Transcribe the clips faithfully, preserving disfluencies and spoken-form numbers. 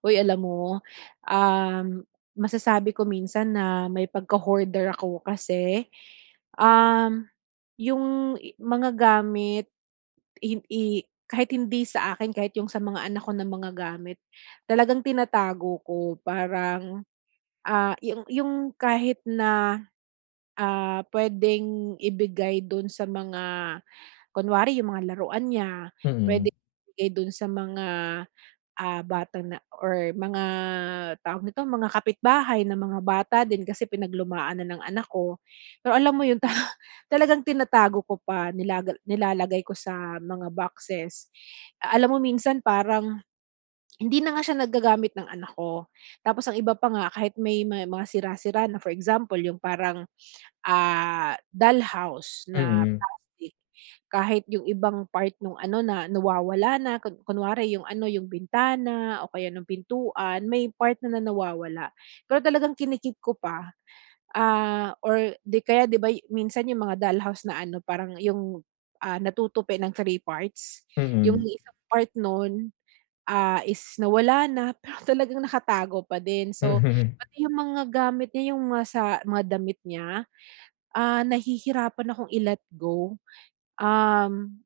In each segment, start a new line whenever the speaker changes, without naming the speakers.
Uy, alam mo, um, masasabi ko minsan na may pagka-hoarder ako kasi, um, yung i mga gamit hin i kahit hindi sa akin, kahit yung sa mga anak ko na mga gamit, talagang tinatago ko. Parang, ah, yung yung kahit na, ah, puwedeng ibigay dun sa mga kunwari yung mga laruan niya,
Mm,
pwedeng ibigay dun sa mga ah, bata na or mga tawag nito, mga kapitbahay na mga bata din kasi pinaglumaan na ng anak ko. Pero alam mo yun ta talagang tinatago ko pa, nilaga nilalagay ko sa mga boxes. Ah, alam mo minsan parang hindi na nga siya nagagamit ng anak ko. Tapos ang iba pa nga kahit may may mga sira-sira na, for example yung parang ah, dollhouse na
mm,
plastic. Kahit yung ibang part nung ano na nawawala na kun kunwari yung ano, yung bintana o kaya nung pintuan, may part na na nawawala. Pero talagang kini ko pa, ah, or 'di kaya 'di ba y- minsan yung mga dollhouse na ano parang yung, ah, natutupi ng three parts, yung
mm,
Hmm. isang part nun, ah, is nawala na pero talagang nakatago pa din. So,
mm.
pati yung mga gamit niya, yung mga sa mga damit niya, ah, nahihirapan akong i-let go. Um,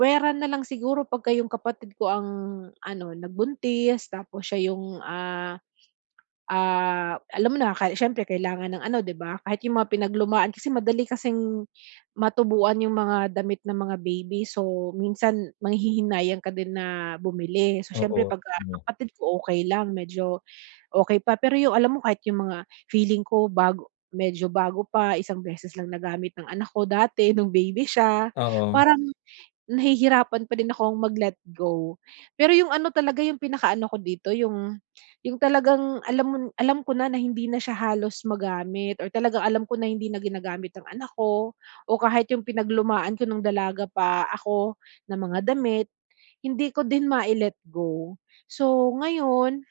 Puwera na lang siguro pagka yung kapatid ko ang ano, nagbuntis tapos siya yung, ah, ah, alam mo na, ka siyempre kailangan ng ano, 'di ba? Kahit yung mga pinaglumaan kasi madali kasing matubuan yung mga damit ng mga baby. So, minsan manghihinayang ka din na bumili. So, siyempre
Oo,
pagka
no,
kapatid ko, okay lang medyo okey pa. Pero yung alam mo kahit yung mga feeling ko bago medyo bago pa, isang beses lang nagamit ng anak ko dati nung baby siya,
oo,
parang nahihirapan pa din akong mag-let go. Pero yung ano talaga yung pinakaano ko dito yung yung talagang alam mo alam ko na na hindi na siya halos magamit or talagang alam ko na hindi na ginagamit ng anak ko o kahit yung pinaglumaan ko nung dalaga pa ako na mga damit, hindi ko din mai-let go. So ngayon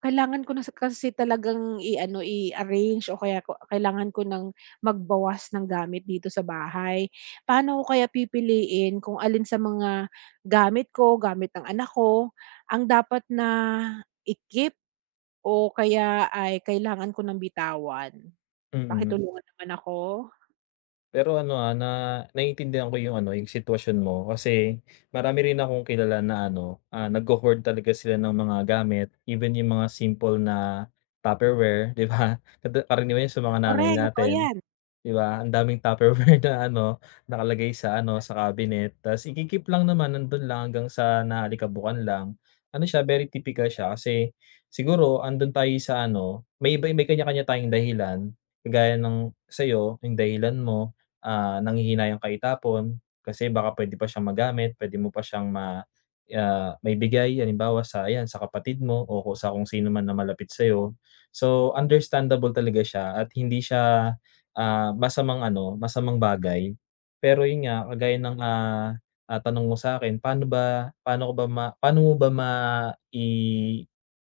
kailangan ko na sa kasi talagang i-ano, i-arrange o kaya ko kailangan ko ng magbawas ng gamit dito sa bahay. Paano ko kaya pipiliin kung alin sa mga gamit ko, gamit ng anak ko, ang dapat na i-keep o kaya ay kailangan ko ng bitawan?
mm.
Pakitulungan naman ako.
Pero ano, ah, na naiintindihan ko yung ano, yung sitwasyon mo kasi marami rin akong kilala na ano, ah, nagho-hoard talaga sila ng mga gamit, even yung mga simple na Tupperware, 'di ba? Kada karaniwan yun sa mga nanay
Correct, totoo
natin.
yan.
'Di ba, ang daming Tupperware na ano, nakalagay sa ano, sa cabinet tas iki-keep lang naman nandun lang hanggang sa nahalikabukan lang. Ano siya, very typical siya kasi siguro andun tayo sa ano, may iba may kanya-kanya tayong dahilan, kagaya ng sa'yo, yung dahilan mo, ah, nanghihinayang ka itapon kasi baka puwede pa siyang magamit, puwede mo pa siyang ma ah, maibigay halimbawa sa ayan, sa kapatid mo o ku sa kung sino man na malapit sa'yo. So, understandable talaga siya at hindi siya ah, masamang ano, masamang bagay. Pero yun nga, kagaya ng, ah, ah, tanong mo sa akin paano ba paano ko ba ma paano mo ba ma i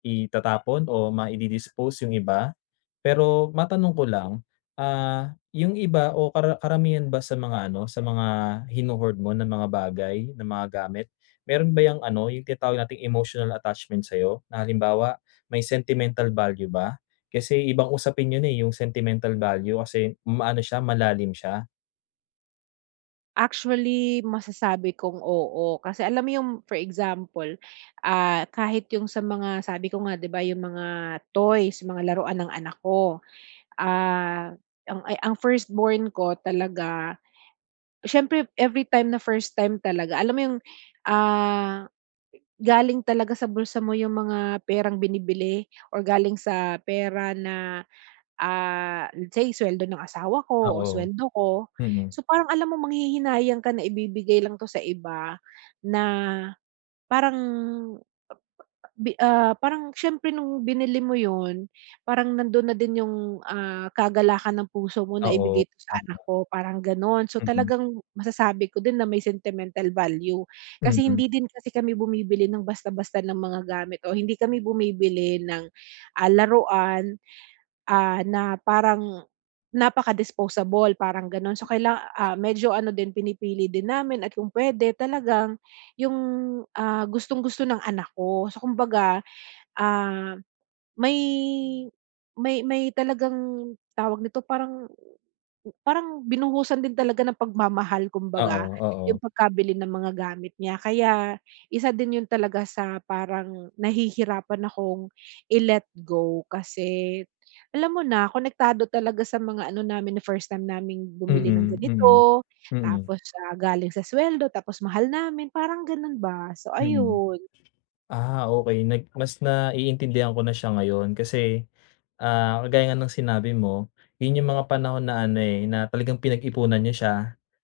itatapon o ma dispose yung iba? Pero matanong ko lang, ah, yung iba o kara karamihan ba sa mga ano, sa mga hino-hoard mo na mga bagay, na mga gamit, meron ba yung ano, yung tinatawag nating emotional attachment sa'yo? Na halimbawa, may sentimental value ba? Kasi ibang usapin yun, eh, yung sentimental value kasi maano siya, malalim siya.
Actually, masasabi kong oo. Kasi alam mo yung for example, ah, kahit yung sa mga sabi ko nga 'di ba yung mga toys, mga laruan ng anak ko. Ah, ang ay ang firstborn ko talaga syempre, every time na first time talaga alam mo yung, ah, galing talaga sa bulsa mo yung mga perang binibili or galing sa pera na, ah, let's say suweldo ng asawa ko o
Oo,
suweldo ko.
mm.
So, parang alam mo manghihinayang ka na ibibigay lang 'to sa iba na parang bi ah, parang siyempre nung binili mo yun parang nandun na din yung, ah, kagalakan ng puso mo na
Oo,
ibigay 'to sa
tama.
anak ko, parang gano'n. So,
Mm,
talagang masasabi ko din na may sentimental value kasi
mm.
hindi din kasi kami bumibili ng basta-basta ng mga gamit o hindi kami bumibili ng, ah, laruan ah, na parang napaka-disposable parang gano'n. So kaila ah, medyo ano din pinipili din namin at kung puwede talagang yung, ah, gustong-gusto ng anak ko. So kumbaga, ah, may may may talagang tawag nito, parang parang binuhusan din talaga ng pagmamahal
Oo,
kumbaga,
oo.
yung pagkabili ng mga gamit niya. Kaya isa din yun talaga sa parang nahihirapan akong i-let go kasi alam mo na konektado talaga sa mga ano namin na first time naming
Mm,
bumili ng
mm.
ganito,
Mm, mm.
tapos, ah, galing sa sweldo tapos mahal namin parang ganun ba. So
Mm.
ayun,
Ah, okay nag mas naiintindihan ko na siya ngayon kasi, ah, kagaya nga ng sinabi mo, yun yung mga panahon na ano, eh, na talagang pinag-ipunan niyo siya,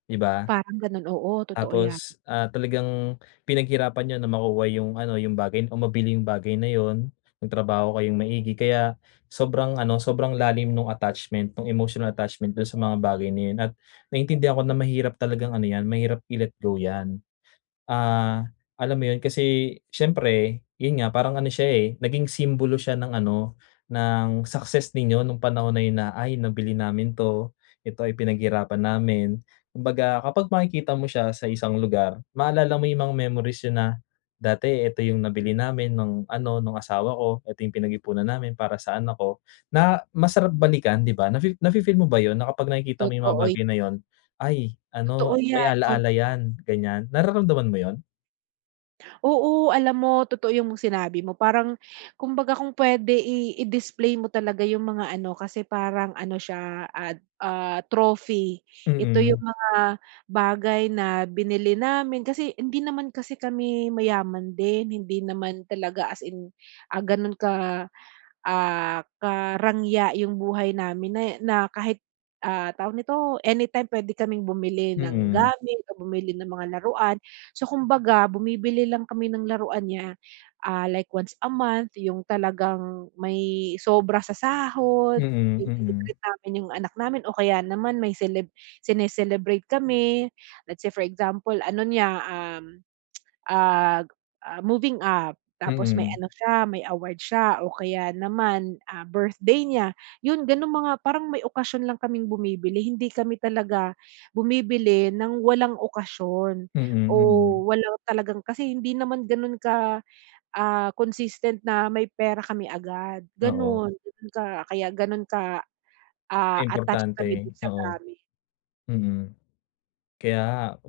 'di ba?
parang ganun, oo totoo yan.
Tapos, ah, talagang pinaghirapan niyo na makuha yung ano, yung bagay o mabili yung bagay na yun, nagtrabaho kayong maigi kaya sobrang ano, sobrang lalim nung attachment, nung emotional attachment dun sa mga bagay na yun at naintindihan ko na mahirap talagang ano yan, mahirap i-let go yan. Ah, alam mo yun kasi siyempre yun nga parang ano siya, eh, naging simbolo siya ng ano, ng success ninyo nung panahon na yun na, "Ay nabili namin 'to, ito ay pinaghirapan namin." Kumbaga kapag makikita mo siya sa isang lugar maalala mo yung mga memories yun na, "Dati ito yung nabili namin ng ano, nung asawa ko, ito yung pinag-ipunan namin para sa anak ko." Na masarap balikan 'di ba? Nafi nafi-feel mo ba yun na kapag nakikita mo yung mga
Totoo y-
bagay na yun ay
Totoo
ano, may
yan.
ala-ala yan, ganyan. Nararamdaman mo yun?
Oo, alam mo totoo yung sinabi mo parang kumbaga kung puwede i i-display mo talaga yung mga ano kasi parang ano siya, ah, ah, trophy. Ito
Mm,
yung mga bagay na binili namin kasi hindi naman kasi kami mayaman din, hindi naman talaga as in, ah, gano'n ka ah, karangya yung buhay namin na na kahit, ah, tawag nito, anytime puwede kaming bumili ng
mm,
gamit o bumili ng mga laruan. So, kumbaga bumibili lang kami ng laruan niya, ah, like once a month, yung talagang may sobra sa sahod,
mm,
yung
mm,
tini-treat namin yung anak namin o kaya naman may celeb sine-celebrate kami. Let's say for example ano niya, um ah, ah, moving up. Tapos may
mm,
ano siya, may award siya o kaya naman, ah, birthday niya. Yun gano'ng mga parang may okasyon lang kaming bumibili. Hindi kami talaga bumibili ng walang okasyon
mm,
o
mm.
walang talagang kasi hindi naman gano'n ka, ah, consistent na may pera kami agad,
Oo,
gano'n. Gano'n ka kaya gano'n ka, ah, attached kami
importante,
dun sa
oo,
gamit,
mm. Kaya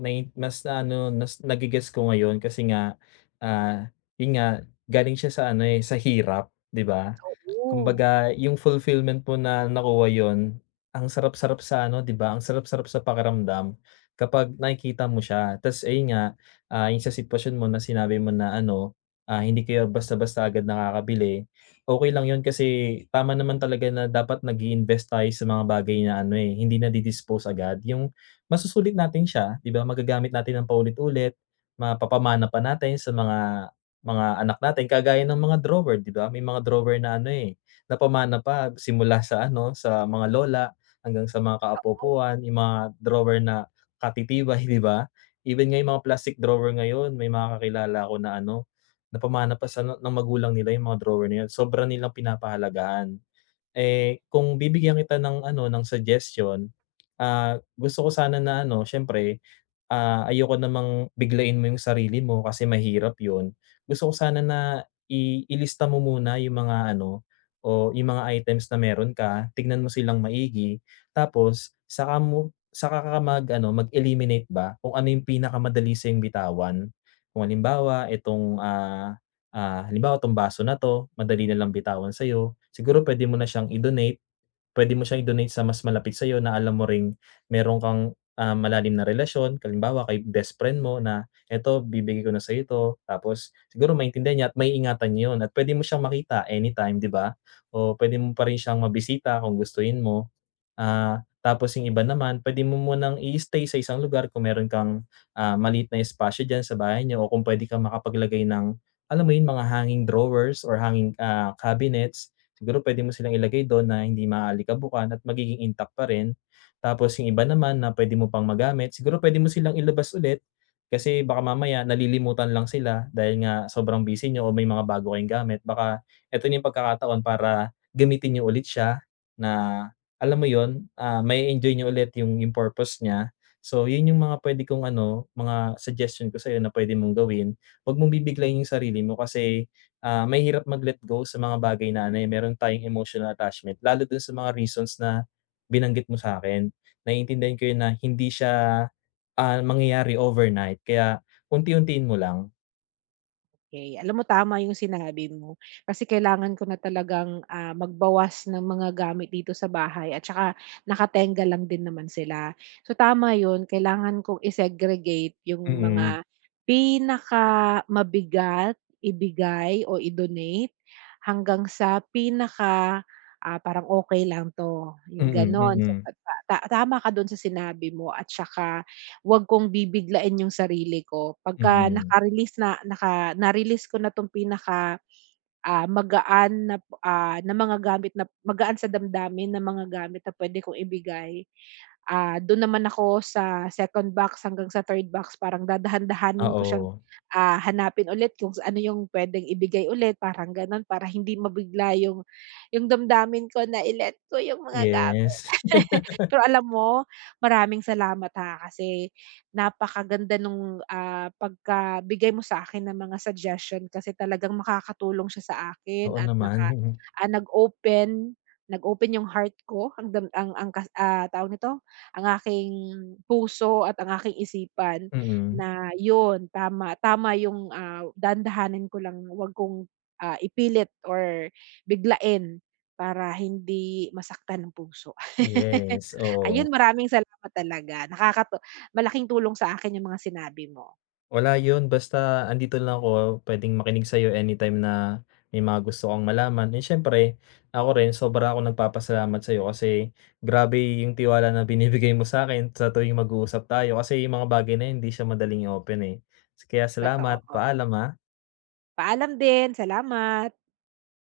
nai mas ano, nas nage-gets ko ngayon kasi nga, ah, yun nga galing siya sa ano, eh, sa hirap, 'di ba?
oo.
Kumbaga yung fulfillment po na nakuha yon ang sarap-sarap sa ano, 'di ba, ang sarap-sarap sa pakiramdam kapag nakikita mo siya. Tas ayun nga, ah, yung sa sitwasyon mo na sinabi mo na ano, ah, hindi kayo basta-basta agad nakakabili, okay lang yun kasi tama naman talaga na dapat nag invest tayo sa mga bagay na ano, eh, hindi nadi-dispose agad. Yung masusulit natin siya, 'di ba, magagamit natin ng paulit-ulit, mapapamana pa natin sa mga mga anak natin kagaya ng mga drawer, 'di ba? May mga drawer na ano, eh, napamana pa simula sa ano, sa mga lola hanggang sa mga kaapopuan yung mga drawer na katitibay, 'di ba? Even nga yung mga plastic drawer ngayon, may mga kakilala ko na ano, napamana pa sa ng magulang nila yung mga drawer na yun, sobra nilang pinapahalagahan. Eh, kung bibigyan kita ng ano, ng suggestion, ah, gusto ko sana na ano, siyempre, ah, ayoko namang biglain mo yung sarili mo kasi mahirap yun. Gusto ko sana na i ilista mo muna yung mga ano, o yung mga items na meron ka, tignan mo silang maigi, tapos saka mo saka ka mag-ano, mag-eliminate ba kung ano yung pinakamadali sa'yong bitawan. Kung halimbawa itong, ah Ah, halimbawa itong baso na 'to madali na lang bitawan sa'yo, siguro pwede mo na siyang i-donate, pwede mo siyang i-donate sa mas malapit sa'yo na alam mo ring meron kang, ah, malalim na relasyon. Kalimbawa kay best friend mo na, "Eto bibigay ko na sa'yo 'to," tapos siguro maintindihan niya at maiingatan niya 'yun at pwede mo siyang makita anytime, 'di ba? O pwede mo pa rin siyang mabisita kung gustuhin mo. Ah, tapos yung iba naman puwede mo munang i-stay sa isang lugar kung meron kang, ah, maliit na espasyo dyan sa bahay niyo o kung puwede kang makapaglagay ng, alam mo yun, mga hanging drawers or hanging, ah, cabinets. Siguro puwede mo silang ilagay dun na hindi maaalikabukan at magiging intact pa rin. Tapos yung iba naman na puwede mo pang magamit, siguro puwede mo silang ilabas ulit kasi baka mamaya nalilimutan lang sila dahil nga sobrang busy niyo o may mga bago kayong gamit. Baka eto na yung pagkakataon para gamitin niyo ulit siya na alam mo 'yun, ah, ma enjoy niya ulit yung yung purpose niya. So 'yun yung mga puwede kong ano, mga suggestion ko sa'yo na puwede mong gawin. 'Wag mong bibiglain yung sarili mo kasi, ah, may hirap mag-let go sa mga bagay na ano, eh, meron tayong emotional attachment lalo dun sa mga reasons na binanggit mo sa sa'kin. Naiintindihan ko 'yun na hindi siya, ah, mangyayari overnight kaya unti-untiin mo lang.
Okay, alam mo tama yung sinabi mo, kasi kailangan ko na talagang, ah, magbawas ng mga gamit dito sa bahay at saka nakatenga lang din naman sila. So tama yun, kailangan kong i-segregate yung
Mm,
mga pinaka mabigat ibigay o i-donate hanggang sa pinaka, ah, parang okay lang 'to, yung
mm,
gano'n. So
mm,
ta ta tama ka dun sa sinabi mo at saka 'wag kong bibiglain yung sarili ko pagka
mm.
naka-release na naka na-release ko na 'tong pinaka, ah, magaan na, ah, na mga gamit na magaan sa damdamin na mga gamit na pwede kong ibigay, ah, do'n naman ako sa second box hanggang sa third box parang dadahan-dahanin ko siyang,
Oo,
ah, hanapin ulit kung s- ano yung puwedeng ibigay ulit parang gano'n para hindi mabigla yung yung damdamin ko na i-let go yung mga gamit.
yes.
Pero alam mo, maraming salamat, ha, kasi napakaganda nung, ah, pagkabigay mo sa akin ng mga suggestion kasi talagang makakatulong siya sa akin
Oo
at
naman,
naka
mm,
ah, nag-open nag-open yung heart ko ang dam ang ang kas ah, tawag nito, ang aking puso at ang aking isipan
mm.
na yun, tama tama yung, ah, dahan ko lang, wag kong, ah, ipilit or biglain para hindi masaktan ng puso.
Yes, oo.
Ayun, maraming salamat talaga. Nakakatu malaking tulong sa akin yung mga sinabi mo,
Wala yun basta andito lang ako, pwedeng makinig sa'yo anytime na may mga gusto kang malaman. And siyempre ako rin sobra akong nagpapasalamat sa'yo kasi grabe yung tiwala na binibigay mo sa akin sa tuwing mag-uusap tayo kasi yung mga bagay na yun hindi siya madaling i-open, eh. Kaya salamat,
totoo.
paalam, ah.
Paalam din, salamat.